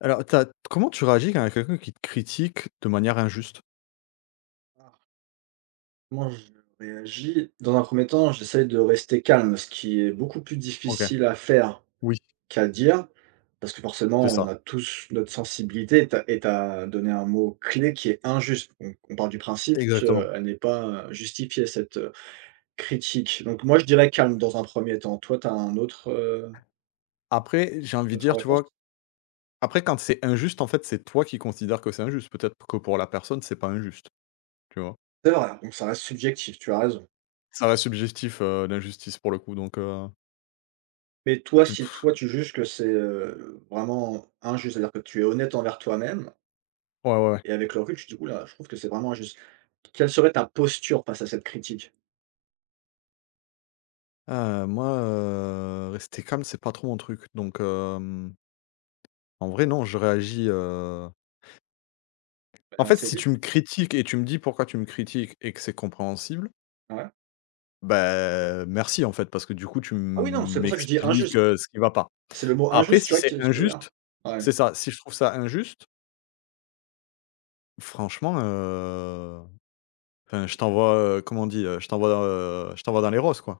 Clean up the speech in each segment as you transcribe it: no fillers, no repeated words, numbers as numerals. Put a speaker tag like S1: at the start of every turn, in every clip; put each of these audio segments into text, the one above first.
S1: Alors, tu comment tu réagis quand il y a quelqu'un qui te critique de manière injuste?
S2: Comment je réagis? Dans un premier temps, j'essaye de rester calme, ce qui est beaucoup plus
S1: OK,
S2: difficile à faire
S1: oui,
S2: qu'à dire, parce que
S1: c'est
S2: forcément, on
S1: ça.
S2: a tous notre sensibilité et tu as et tu donné un mot clé qui est injuste. On part du principe
S1: Exactement.
S2: qu'elle n'est pas justifiée, cette, critique. Donc moi, je dirais calme dans un premier temps. Toi, tu as
S1: Après, j'ai
S2: une
S1: envie de
S2: autre
S1: dire, tu
S2: réponse?
S1: vois? Après, quand c'est injuste, en fait, c'est toi qui considères que c'est injuste. Peut-être que pour la personne, c'est pas injuste, tu vois?
S2: C'est vrai, donc ça reste subjectif, tu as raison.
S1: Ça reste subjectif, l'injustice pour le coup, donc
S2: Mais toi,
S1: t
S2: si toi, tu juges que c'est, vraiment injuste, c'est-à-dire que tu es honnête envers toi-même.
S1: ouais, ouais, ouais.
S2: Et avec le recul, tu te dis: «Ouh là, je trouve que c'est vraiment injuste». Quelle serait ta posture face à cette critique?
S1: Rester calme, c'est pas trop mon truc, en vrai, non, je réagis,
S2: Tu vas
S1: en fait,
S2: dénoncer
S1: si
S2: vite?
S1: tu me critiques et tu me dis pourquoi tu me critiques et que c'est compréhensible.
S2: Hein? Ouais.
S1: Bah, merci en fait, parce que du coup tu
S2: Ah oui, non, c'est pour ça que je dis injuste.
S1: m'expliques, ce qui va pas.
S2: C'est le mot
S1: Après,
S2: injuste, tu
S1: si
S2: vois,
S1: c'est
S2: qui est ouais.
S1: injuste, c'est ça, si je trouve ça injuste, franchement, heu, enfin je t'envoie, comment on dit? Je t'envoie dans les roses quoi.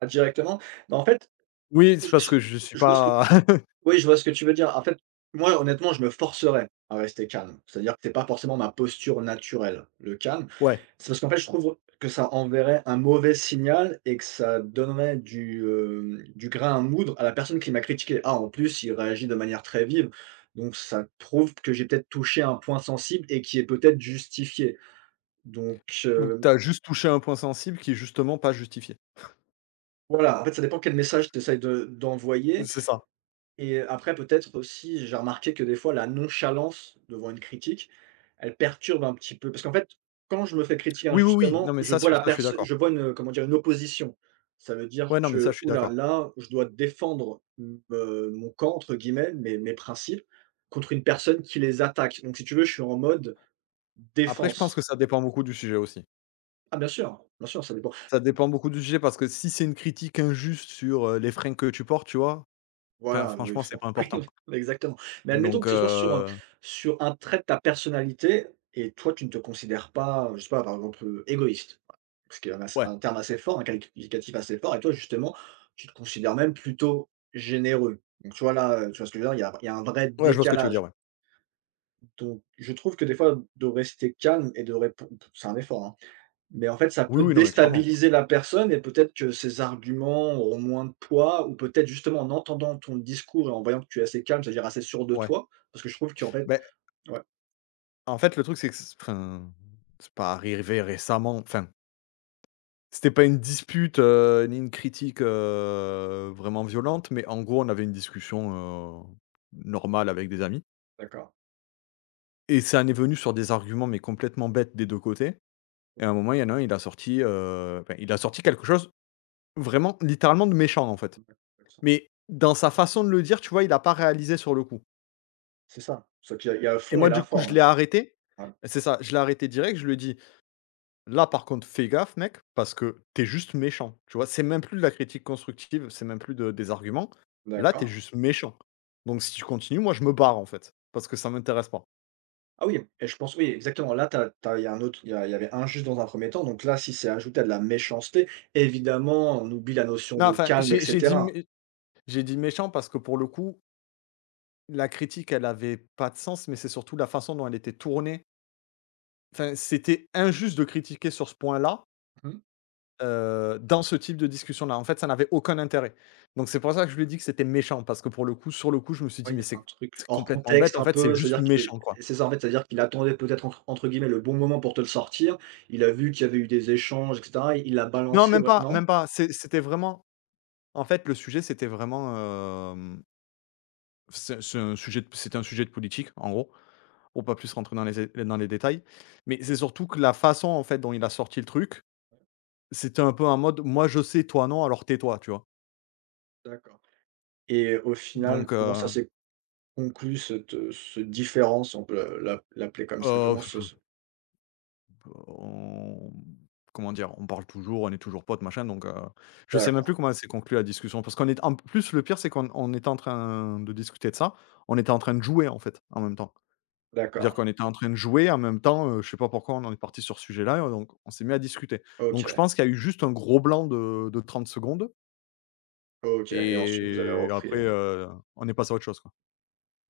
S2: Ah, directement? Bah, en fait,
S1: Oui, c'est
S2: je
S1: parce
S2: je
S1: que je suis
S2: je vois ce que
S1: pas
S2: oui, je vois ce que tu veux dire. En fait, moi, honnêtement, je me forcerais à rester calme. C'est-à-dire que c'est pas forcément ma posture naturelle, le calme.
S1: ouais,
S2: C'est parce qu'en fait, je trouve que ça enverrait un mauvais signal et que ça donnerait du grain à moudre à la personne qui m'a critiqué. Ah, en plus, il réagit de manière très vive, donc ça prouve que j'ai peut-être touché un point sensible et qui est peut-être justifié. Donc,
S1: ou que tu juste touché un point sensible qui est justement pas justifié.
S2: voilà, en fait, ça dépend quel message tu essaies de d'envoyer
S1: C'est ça.
S2: Et après, peut-être aussi, j'ai remarqué que des fois, la nonchalance devant une critique, elle perturbe un petit peu. Parce qu'en fait, quand je me fais critiquer
S1: Oui, oui, oui, non
S2: injustement,
S1: mais
S2: je
S1: ça c'est
S2: vois
S1: ça
S2: la
S1: je suis
S2: personne,
S1: d'accord.
S2: je vois une, comment dire, une opposition. Ça veut dire
S1: Ouais, non mais ça
S2: que,
S1: je suis
S2: oulala là
S1: d'accord.
S2: là, je dois défendre mon camp, entre guillemets, mes, mes principes, contre une personne qui les attaque. Donc, si tu veux, je suis en mode
S1: Après je pense
S2: défense.
S1: que ça dépend beaucoup du sujet aussi.
S2: Ah, bien sûr, ça dépend.
S1: Ça dépend beaucoup du sujet parce que si c'est une critique injuste sur, les fringues que tu portes, tu vois? Enfin,
S2: Voilà, oui,
S1: franchement,
S2: ça
S1: c'est pas important.
S2: oui, exactement. Mais admettons
S1: Donc
S2: que ce soit sur un
S1: heu,
S2: sur un trait de ta personnalité et toi, tu ne te considères pas, je sais pas, par exemple, égoïste. Voilà, parce qu'il y en a c'est
S1: ouais.
S2: un terme assez fort, un qualificatif assez fort et toi, justement, tu te considères même plutôt généreux. Donc tu vois, là, tu vois ce que je veux dire? Il y a un vrai
S1: Ouais, je vois ce que tu veux dire,
S2: décalage.
S1: ouais.
S2: Donc je trouve que des fois, de rester calme et de répondre, c'est un effort, hein. Mais en fait, ça
S1: Oui,
S2: peut
S1: oui, non, mais clairement.
S2: déstabiliser la personne et peut-être que ses arguments auront moins de poids ou peut-être justement en entendant ton discours et en voyant que tu es assez calme, c'est-à-dire assez sûr de
S1: Ouais.
S2: toi, parce que je trouve qu'en fait
S1: Beh,
S2: ouais.
S1: en fait, le truc, c'est que c'est pas arrivé récemment, enfin, c'était pas une dispute, ni une critique, vraiment violente, mais en gros, on avait une discussion, normale avec des amis
S2: D'accord.
S1: et ça en est venu sur des arguments, mais complètement bêtes des 2 côtés. Et à un moment, il y en a un, il a sorti, il a sorti quelque chose vraiment littéralement de méchant, en fait.
S2: Ouais, ouais, ça.
S1: Mais dans sa façon de le dire, tu vois, il a pas réalisé sur le coup.
S2: C'est ça, c'est qu'il y a le
S1: Et
S2: fond et
S1: moi,
S2: la
S1: du coup, je
S2: forme, hein.
S1: l'ai arrêté. C'est ça, je l'ai arrêté direct, je lui ai dit: «Là, par contre, fais gaffe mec, parce que t'es juste méchant». Tu vois? C'est même plus de la critique constructive, c'est même plus de des arguments.
S2: Ouais,
S1: Là, t'es
S2: d'accord.
S1: juste méchant. Donc si tu continues, moi, je me barre en fait, parce que ça m'intéresse pas.
S2: Ah oui et je pense oui, exactement. Là, t'as t'as il y a un autre il y avait injuste dans un premier temps, donc là, si c'est ajouté à de la méchanceté, évidemment, on oublie la notion
S1: Non,
S2: de
S1: enfin,
S2: calme et
S1: j'ai j'ai dit
S2: cetera.
S1: mé j'ai dit méchant parce que pour le coup, la critique, elle avait pas de sens, mais c'est surtout la façon dont elle était tournée. Enfin, c'était injuste de critiquer sur ce point-là,
S2: Mmh.
S1: Dans ce type de discussion-là. En fait, ça n'avait aucun intérêt. Donc c'est pour ça que je lui ai dit que c'était méchant parce que pour le coup, sur le coup, je me suis
S2: Oui,
S1: dit:
S2: il y
S1: «Mais
S2: avait un
S1: c'est
S2: truc
S1: c'est
S2: hors
S1: complètement bête,
S2: contexte
S1: en
S2: un
S1: fait, c'est
S2: peu,
S1: juste
S2: c'est-à-dire que
S1: méchant, quoi».
S2: c'est ça, en fait, c'est-à-dire qu'il attendait peut-être entre guillemets «le bon moment» pour te le sortir. Il a vu qu'il y avait eu des échanges et cetera, il l'a
S1: Non,
S2: balancé,
S1: même
S2: voi
S1: pas,
S2: non?
S1: même pas. C'était vraiment, en fait, le sujet, c'était vraiment, hem, c'est un sujet de c'était un sujet de politique, en gros, pour pas plus rentrer dans les détails. Mais c'est surtout que la façon, en fait, dont il a sorti le truc, c'était un peu en mode: «Moi, je sais, toi, non, alors tais-toi», tu vois?
S2: D'accord et au final,
S1: Donc
S2: comment ça s'est conclu cette, différence, on peut la la l'appeler comme ça?
S1: heu
S2: Comment ce ce
S1: On comment dire? On parle toujours, on est toujours potes, machin, je sais
S2: D'accord,
S1: même plus comment s'est conclue la discussion parce qu'on est en plus le pire, c'est qu'on on était en train de discuter de ça, on était en train de jouer, en fait, en même temps. C'est-à-dire
S2: d'accord.
S1: qu'on était en train de jouer en même temps, je sais pas pourquoi on en est parti sur ce sujet-là, donc on s'est mis à discuter. Donc je
S2: OK,
S1: pense qu'il y a eu juste un gros blanc de 30 secondes
S2: OK, et ensuite vous avez
S1: et
S2: repris?
S1: après, on est passé à autre chose, quoi.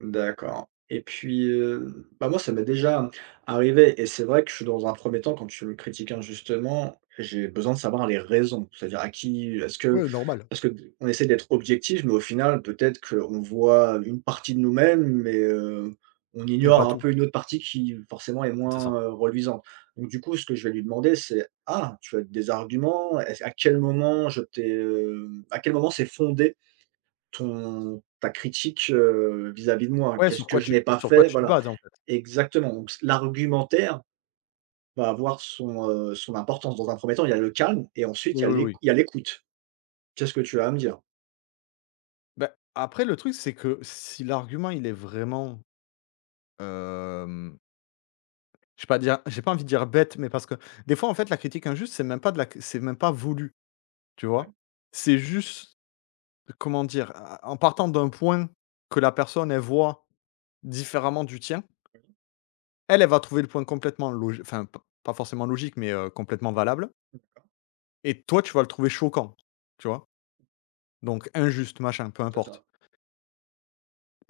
S2: D'accord et puis, bah, moi ça m'est déjà arrivé et c'est vrai que je suis dans un premier temps quand tu me critiques injustement, j'ai besoin de savoir les raisons. C'est-à-dire à qui est-ce que
S1: Ouais, normal.
S2: parce que on essaie d'être objectif, mais au final peut-être qu'on voit une partie de nous-mêmes, mais, on
S1: Et
S2: ignore
S1: pas
S2: un
S1: tout.
S2: peu une autre partie qui forcément est
S1: C'est ça.
S2: moins, reluisante. Donc du coup, ce que je vais lui demander, c'est: «Ah, tu as des arguments? Est-ce à quel moment je t'ai, à quel moment c'est fondé?» Ton ta critique, vis-à-vis de moi.
S1: Ouais,
S2: Qu'est-ce que je n'ai pas
S1: sur quoi
S2: fait?
S1: tu te
S2: Voilà,
S1: bases, en fait.
S2: exactement. Donc c l'argumentaire va avoir son importance. Dans un premier temps, il y a le calme et ensuite il
S1: Oui,
S2: y a
S1: oui,
S2: l'éc
S1: oui.
S2: il y a l'écoute. «Qu'est-ce que tu as à me dire?»
S1: Bah, après le truc, c'est que si l'argument il est vraiment, hem, je pas dire j'ai pas envie de dire bête, mais parce que des fois, en fait, la critique injuste, c'est même pas voulu, tu
S2: Ouais,
S1: vois? C'est juste, comment dire? A en partant d'un point que la personne, elle voit différemment du tien, elle, elle va trouver le point complètement logi enfin, p pas forcément logique, mais complètement valable et toi, tu vas le trouver choquant, tu vois? Donc injuste, machin, peu
S2: c'est ça.
S1: importe.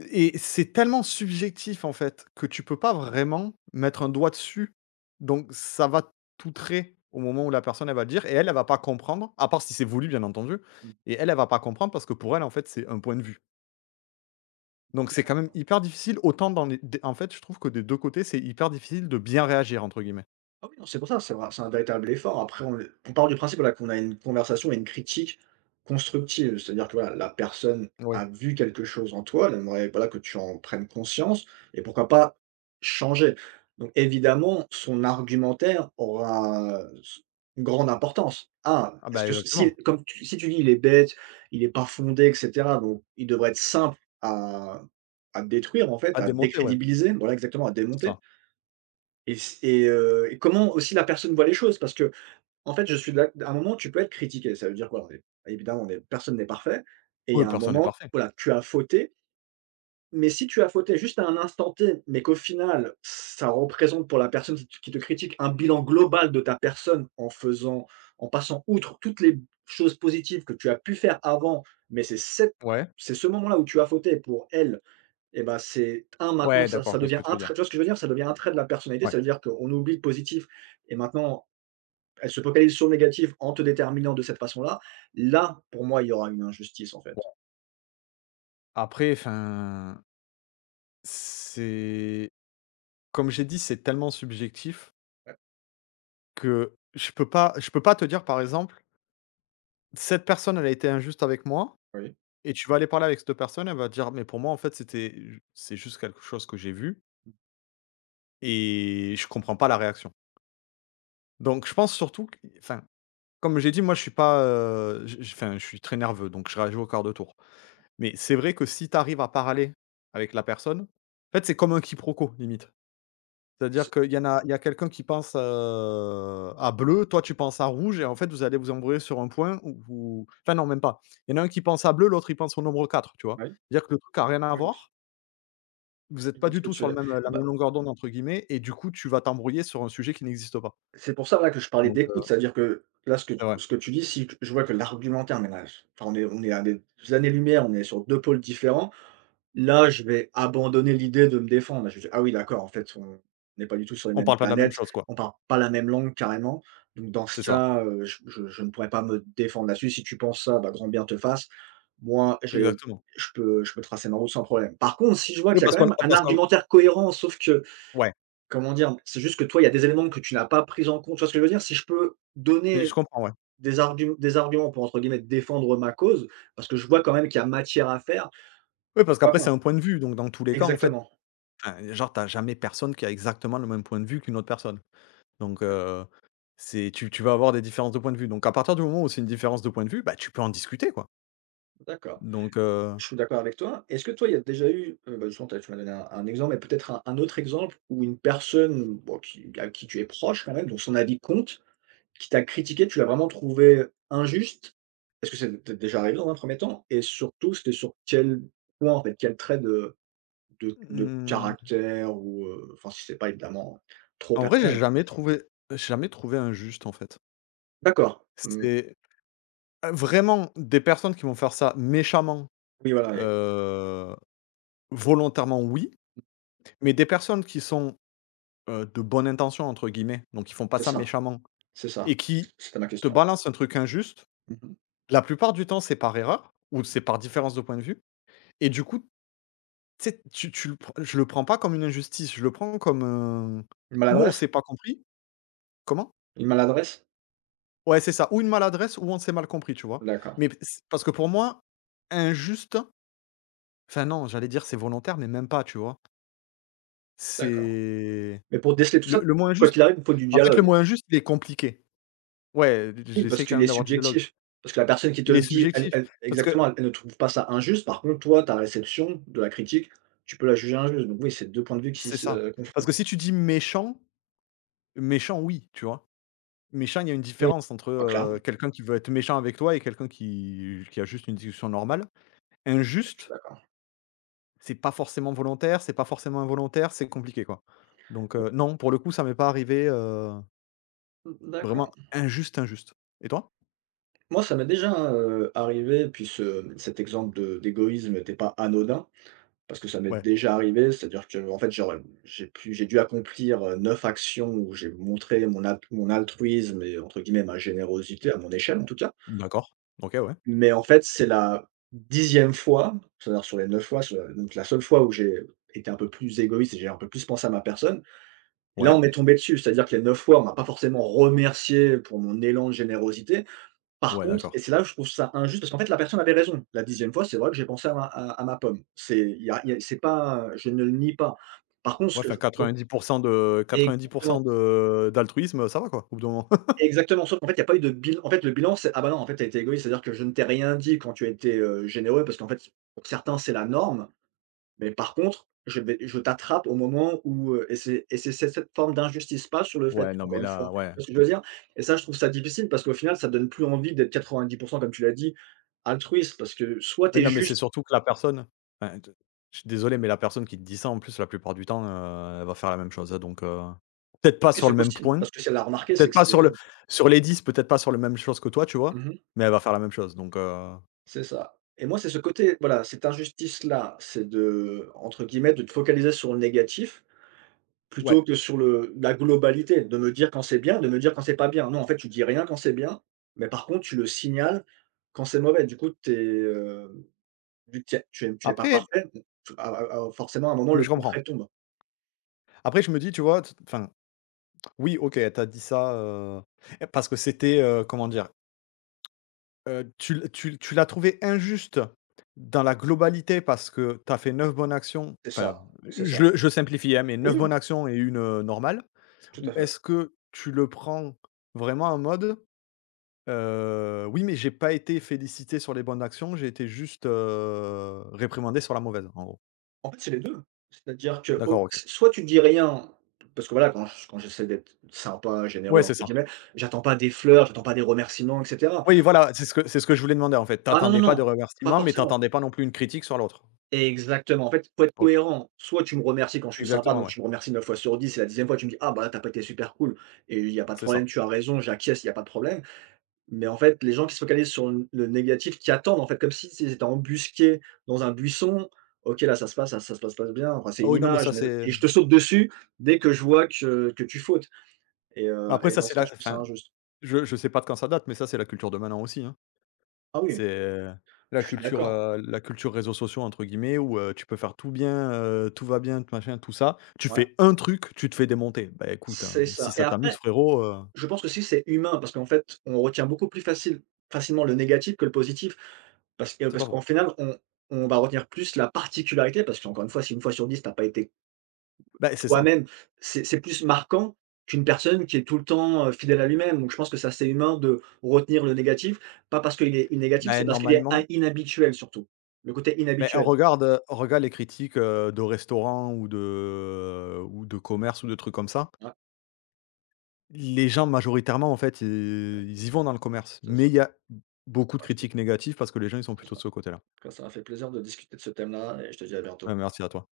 S1: Et c'est tellement subjectif, en fait, que tu peux pas vraiment mettre un doigt dessus. Donc ça va t'outrer au moment où la personne, elle va le dire et elle, elle va pas comprendre, à part si c'est voulu, bien entendu, et elle, elle va pas comprendre parce que pour elle, en fait, c'est un point de vue. Donc c'est quand même hyper difficile, autant dans les des en fait, je trouve que des 2 côtés, c'est hyper difficile de «bien réagir» entre guillemets.
S2: Ah oui, non, c'est pour ça, c'est vrai, c'est un véritable effort. Après, on part du principe, voilà, qu'on a une conversation et une critique constructive. C'est-à-dire que, voilà, la personne
S1: Oui.
S2: a vu quelque chose en toi, elle aimerait, voilà, que tu en prennes conscience et pourquoi pas changer. Donc évidemment, son argumentaire aura s une grande importance. Ah,
S1: Ah
S2: est-ce
S1: bah,
S2: que
S1: exactement.
S2: si tu dis: «Il est bête, il n'est pas fondé» et cetera, donc il devrait être simple à détruire, en fait,
S1: À
S2: à
S1: démonter, ouais,
S2: décrédibiliser, voilà, exactement, à
S1: c'est
S2: démonter.
S1: ça.
S2: Et c et comment aussi la personne voit les choses? Parce que en fait, je suis d'ac à un moment, tu peux être critiqué. Ça veut dire quoi? On est évidemment, on est Personne n'est parfait et il y
S1: Oui,
S2: a un
S1: personne n'est
S2: moment,
S1: parfait.
S2: voilà, tu as fauté, mais si tu as fauté juste à un instant T, mais qu'au final, ça représente pour la personne qui te critique un bilan global de ta personne en faisant en passant outre toutes les choses positives que tu as pu faire avant, mais
S1: Ouais.
S2: c'est ce moment-là où tu as fauté pour elle et bah, c'est un maintenant
S1: Ouais,
S2: ça
S1: d'accord,
S2: ça
S1: je vois ce
S2: devient
S1: que tu
S2: un
S1: veux dire.
S2: trait tu vois ce que je veux dire? Ça devient un trait de la personnalité,
S1: Ouais.
S2: ça veut dire qu'on oublie le positif et maintenant elle se focalise sur le négatif en te déterminant de cette façon-là. Là, pour moi, il y aura une injustice en fait.
S1: Bon, après, enfin, c'est... Comme j'ai dit, c'est tellement subjectif
S2: Ouais.
S1: que je peux pas te dire, par exemple: «Cette personne, elle a été injuste avec moi»
S2: Oui.
S1: et tu vas aller parler avec cette personne, elle va te dire: «Mais pour moi, en fait, c'est juste quelque chose que j'ai vu et je comprends pas la réaction». Donc je pense surtout q enfin, comme j'ai dit, moi, je suis pas, j j enfin, je suis très nerveux, donc je réagis au quart de tour. Mais c'est vrai que si tu arrives à parler avec la personne, en fait, c'est comme un quiproquo, limite. C'est-à-dire
S2: C'est
S1: qu'il y en a il y a quelqu'un qui pense, à bleu, toi tu penses à rouge et en fait vous allez vous embrouiller sur un point où vous enfin non même pas. Il y en a un qui pense à bleu, l'autre il pense au nombre 4. Tu vois?
S2: oui,
S1: C'est-à-dire que le truc a rien à
S2: oui, je
S1: voir, vous êtes
S2: je
S1: pas
S2: vois ce
S1: du
S2: que
S1: tout
S2: tu
S1: sur
S2: veux
S1: la
S2: dire.
S1: même longueur d'onde entre guillemets et du coup tu vas t'embrouiller sur un sujet qui n'existe pas.
S2: C'est pour ça, là, que je parlais
S1: Donc
S2: d'écoute,
S1: heu,
S2: c'est-à-dire que, là, ce que
S1: c'est vrai.
S2: ce que tu dis, si je vois que l'argumentaire, mais là, enfin, on est à des années-lumière, on est sur 2 pôles différents. Là, je vais abandonner l'idée de me défendre. Là, je vais dire: «Ah oui, d'accord, en fait, on n'est pas du tout sur les
S1: On
S2: mêmes
S1: parle pas de la même
S2: planètes,
S1: chose quoi.
S2: on parle pas la même langue carrément». Donc dans ce
S1: C'est ça,
S2: cas, je ne pourrais pas me défendre là-dessus. Si tu penses ça, bah, grand bien te fasse. Moi, j'ai
S1: exactement.
S2: je peux tracer ma route sans problème. Par contre, si je vois
S1: Oui
S2: qu'il y a quand même un
S1: parce qu'on
S2: argumentaire cohérent, sauf que
S1: Ouais,
S2: comment dire? C'est juste que toi, il y a des éléments que tu n'as pas pris en compte. Tu vois ce que je veux dire? Si je peux
S1: mais
S2: donner
S1: je comprends, ouais.
S2: des arguments pour, entre guillemets, «défendre ma cause», parce que je vois quand même qu'il y a matière à faire,
S1: Oui parce
S2: pourquoi
S1: qu'après
S2: pas?
S1: c'est un point de vue donc dans tous les cas en fait,
S2: Exactement.
S1: enfin genre t'as jamais personne qui a exactement le même point de vue qu'une autre personne. Donc,
S2: Ouais,
S1: c'est tu tu vas avoir des différences de point de vue. Donc à partir du moment où c'est une différence de point de vue, bah, tu peux en discuter, quoi.
S2: d'accord.
S1: Donc, heu,
S2: Je suis d'accord avec toi. Est-ce que toi, il y a déjà eu, bah, justement, tu m'as donné un exemple, mais peut-être un autre exemple où une personne, bon, qui à qui tu es proche quand même, dont son avis compte, qui t'a critiqué, tu l'as vraiment trouvé injuste? Est-ce que c'est t'est déjà arrivé dans un premier temps? Et surtout, c'était sur quel point, en fait, quel trait de
S1: mmh,
S2: caractère ou, enfin, si c'est pas évidemment trop
S1: en vrai,
S2: personnel.
S1: j'ai jamais trouvé injuste, en fait.
S2: D'accord. Mmh.
S1: C'est vraiment des personnes qui vont faire ça méchamment,
S2: Oui, voilà, oui,
S1: heu, volontairement, oui, mais des personnes qui sont, «de bonne intention» entre guillemets, donc ils font pas
S2: c'est
S1: ça
S2: ça,
S1: méchamment
S2: c'est ça.
S1: et qui
S2: C'était ma
S1: te
S2: question.
S1: balancent un truc injuste,
S2: Mmh.
S1: la plupart du temps, c'est par erreur ou c'est par différence de point de vue et du coup... Tu sais, tu tu le prends je le prends pas comme une injustice, je le prends comme un...
S2: Une
S1: ou on
S2: maladresse?
S1: s'est pas compris, comment?
S2: Une maladresse?
S1: Ouais, c'est ça, ou une maladresse ou on s'est mal compris, tu vois?
S2: D'accord,
S1: Mais p c parce que pour moi, injuste, enfin non, j'allais dire c'est volontaire, mais même pas, tu vois?
S2: d'accord.
S1: C'est
S2: Mais pour déceler tout ça,
S1: le mot
S2: quoi
S1: injuste
S2: qu'il arrive, il faut du
S1: en fait, le
S2: dialogue.
S1: mot injuste, il est compliqué. Ouais,
S2: Oui, parce
S1: j'essaie quand
S2: qu'il
S1: même
S2: est
S1: d'avoir du dialogue.
S2: subjectif. Parce que la personne qui te
S1: Il
S2: le
S1: est
S2: dit, elle
S1: subjectif
S2: elle
S1: parce que
S2: exactement, elle ne trouve pas ça injuste. Par contre, toi, ta réception de la critique, tu peux la juger injuste. Donc oui, c'est 2 points de vue qui
S1: c'est ça.
S2: se
S1: Parce que
S2: confrontent.
S1: si tu dis méchant, méchant oui, tu vois? Méchant, il y a une
S2: Oui.
S1: différence entre,
S2: Ah clairement,
S1: quelqu'un qui veut être méchant avec toi et quelqu'un qui a juste une discussion normale.
S2: je suis
S1: Injuste,
S2: d'accord.
S1: c'est pas forcément volontaire, c'est pas forcément involontaire, c'est compliqué, quoi.
S2: Bon,
S1: Non, pour le coup, ça m'est pas arrivé,
S2: mmh, d'accord.
S1: vraiment injuste, injuste. Et toi?
S2: Moi, ça m'est déjà, hein, arrivé, puis ce cet exemple de d'égoïsme n'était pas anodin, parce que ça m'est
S1: Ouais,
S2: déjà arrivé. C'est-à-dire que en fait, j'aurais j'ai pu j'ai dû accomplir, 9 actions où j'ai montré mon altruisme et entre guillemets «ma générosité» à mon échelle en tout cas.
S1: d'accord. OK, ouais.
S2: Mais en fait, c'est la 10e fois, c'est-à-dire sur les 9 fois, sur la donc la seule fois où j'ai été un peu plus égoïste et j'ai un peu plus pensé à ma personne, et là, on
S1: Ouais.
S2: m'est tombé dessus. C'est-à-dire que les 9 fois, on m'a pas forcément remercié pour mon élan de générosité, par
S1: Ouais,
S2: contre et
S1: d'accord.
S2: c'est là où je trouve ça injuste, parce qu'en fait, la personne avait raison. La dixième fois, c'est vrai que j'ai pensé à ma pomme. C'est il y a c'est pas, je ne le nie pas. Par contre, ce
S1: Ouais,
S2: que
S1: enfin
S2: je
S1: 90 de 90
S2: Exactement,
S1: de d'altruisme, ça va, quoi, au bout d'un moment?
S2: exactement, sauf qu'en fait, il y a pas eu de bilan. En fait, le bilan, c'est: «Ah bah non, en fait, tu été égoïste, c'est-à-dire que je ne t'ai rien dit quand tu as été, généreux», parce qu'en fait, pour certains, c'est la norme. Mais par contre, je t'attrape au moment où, et c'est cette forme d'injustice pas sur le fait,
S1: Ouais, non, mais
S2: encore une fois,
S1: là, ouais.
S2: tu vois ce que je veux dire? Et ça, je trouve ça difficile parce qu'au final, ça donne plus envie d'être 90 comme tu l'as dit, altruiste parce que soit tu
S1: Mais
S2: es
S1: non, mais c'est
S2: juste.
S1: surtout que la personne enfin, d je suis désolé, mais la personne qui te dit ça, en plus, la plupart du temps, elle va faire la même chose, hein, peut-être pas
S2: Et
S1: sur
S2: c'est
S1: le même
S2: possible
S1: point,
S2: parce que si elle l'a remarqué, c'est
S1: peut-être
S2: que
S1: pas
S2: c'est
S1: sur
S2: oui.
S1: le sur les 10 peut-être pas sur les même chose que toi, tu vois?
S2: Mmh mh,
S1: Mais elle va faire la même chose,
S2: c'est ça. Et moi, c'est ce côté, voilà, cette injustice-là, c'est de, entre guillemets, de te focaliser sur le négatif plutôt
S1: ouais.
S2: que sur le la globalité, de me dire quand c'est bien, de me dire quand c'est pas bien. Non, en fait, tu dis rien quand c'est bien, mais par contre, tu le signales quand c'est mauvais. Du coup, vu que tu n'es pas
S1: Après
S2: parfait, donc à forcément, à un moment,
S1: mais
S2: le
S1: je comprends.
S2: couperet tombe.
S1: Après, je me dis, tu vois, oui, OK, elle t'a dit ça, parce que c'était, comment dire? Tu l'as trouvé injuste dans la globalité parce que tu as fait 9 bonnes actions,
S2: C'est
S1: enfin,
S2: ça, c'est ça.
S1: je simplifie, hein, mais
S2: Oui,
S1: neuf
S2: oui,
S1: bonnes actions et une normale?
S2: tout
S1: Ou
S2: à fait.
S1: est-ce que tu le prends vraiment en mode, «Oui, mais j'ai pas été félicité sur les bonnes actions, j'ai été juste, réprimandé sur la mauvaise», en gros?
S2: En fait, c'est les deux. C'est-à-dire que
S1: D'accord,
S2: au
S1: OK.
S2: soit tu dis rien, parce que voilà, quand j'essaie d'être «sympa», «généreux»
S1: Ouais, c'est
S2: entre
S1: ça.
S2: guillemets, j'attends pas des fleurs, j'attends pas des remerciements et cetera.
S1: Oui, voilà, c'est ce que je voulais demander, en fait.
S2: Ah non, non,
S1: T'attendais pas de
S2: non, pas
S1: remerciements, mais
S2: forcément.
S1: t'attendais pas non plus une critique sur l'autre?
S2: Exactement. En fait, faut être
S1: OK,
S2: cohérent. Soit tu me remercies quand je suis sympa,
S1: exactement,
S2: donc
S1: ouais,
S2: tu me remercies 9 fois sur 10 et la dixième fois tu me dis: «Ah bah là, tu pas été super cool» et il y a pas de
S1: c'est ça.
S2: problème, tu as raison, j'acquiesce, il y a pas de problème. Mais en fait, les gens qui se focalisent sur le négatif, qui attendent en fait comme si c'était embusqué dans un buisson: «OK, là ça se passe, ça se passe pas bien», enfin c'est
S1: Ah
S2: une
S1: oui, non, mais
S2: image,
S1: ça,
S2: mais
S1: c'est
S2: et je te saute dessus dès que je vois que tu fautes et heu
S1: après...
S2: et
S1: ça,
S2: dans
S1: c'est
S2: ce cas,
S1: la
S2: je trouve ça
S1: enfin
S2: injuste.
S1: Je je sais pas de quand ça date, mais ça, c'est la culture de maintenant aussi, hein.
S2: Ah oui,
S1: C'est
S2: je suis d'accord.
S1: la culture réseaux sociaux entre guillemets où, tu peux faire tout bien, tout va bien, tout machin, tout ça. Tu
S2: Ouais,
S1: fais un truc, tu te fais démonter. Bah, écoute, hein,
S2: c'est
S1: si
S2: ça et
S1: ça t'amuse
S2: après
S1: frérot,
S2: je pense que si c'est humain parce qu'en fait, on retient beaucoup plus facilement le négatif que le positif
S1: c'est pas
S2: parce qu'en
S1: faux.
S2: final, on va retenir plus la particularité parce qu'encore une fois, si une fois sur 10 t'as pas été
S1: Bah, c'est ça.
S2: toi-même, c'est plus marquant qu'une personne qui est tout le temps, fidèle à lui-même. Donc je pense que c'est assez humain de retenir le négatif, pas parce qu'il est négatif,
S1: Bah,
S2: c'est parce qu'il est in
S1: normalement,
S2: inhabituel surtout. Le côté
S1: beh,
S2: inhabituel.
S1: regarde, regarde les critiques, de restaurants ou de commerce ou de trucs comme ça.
S2: Ouais,
S1: Les gens majoritairement en fait, i ils y vont dans le commerce,
S2: c'est
S1: mais
S2: ça.
S1: il y a beaucoup de
S2: En tout cas,
S1: critiques négatives parce que les gens ils sont
S2: c'est ça.
S1: plutôt
S2: En
S1: de ce côté-là.
S2: tout cas, ça m'a fait plaisir de discuter de ce thème-là et je te dis à bientôt.
S1: Ouais, merci à toi.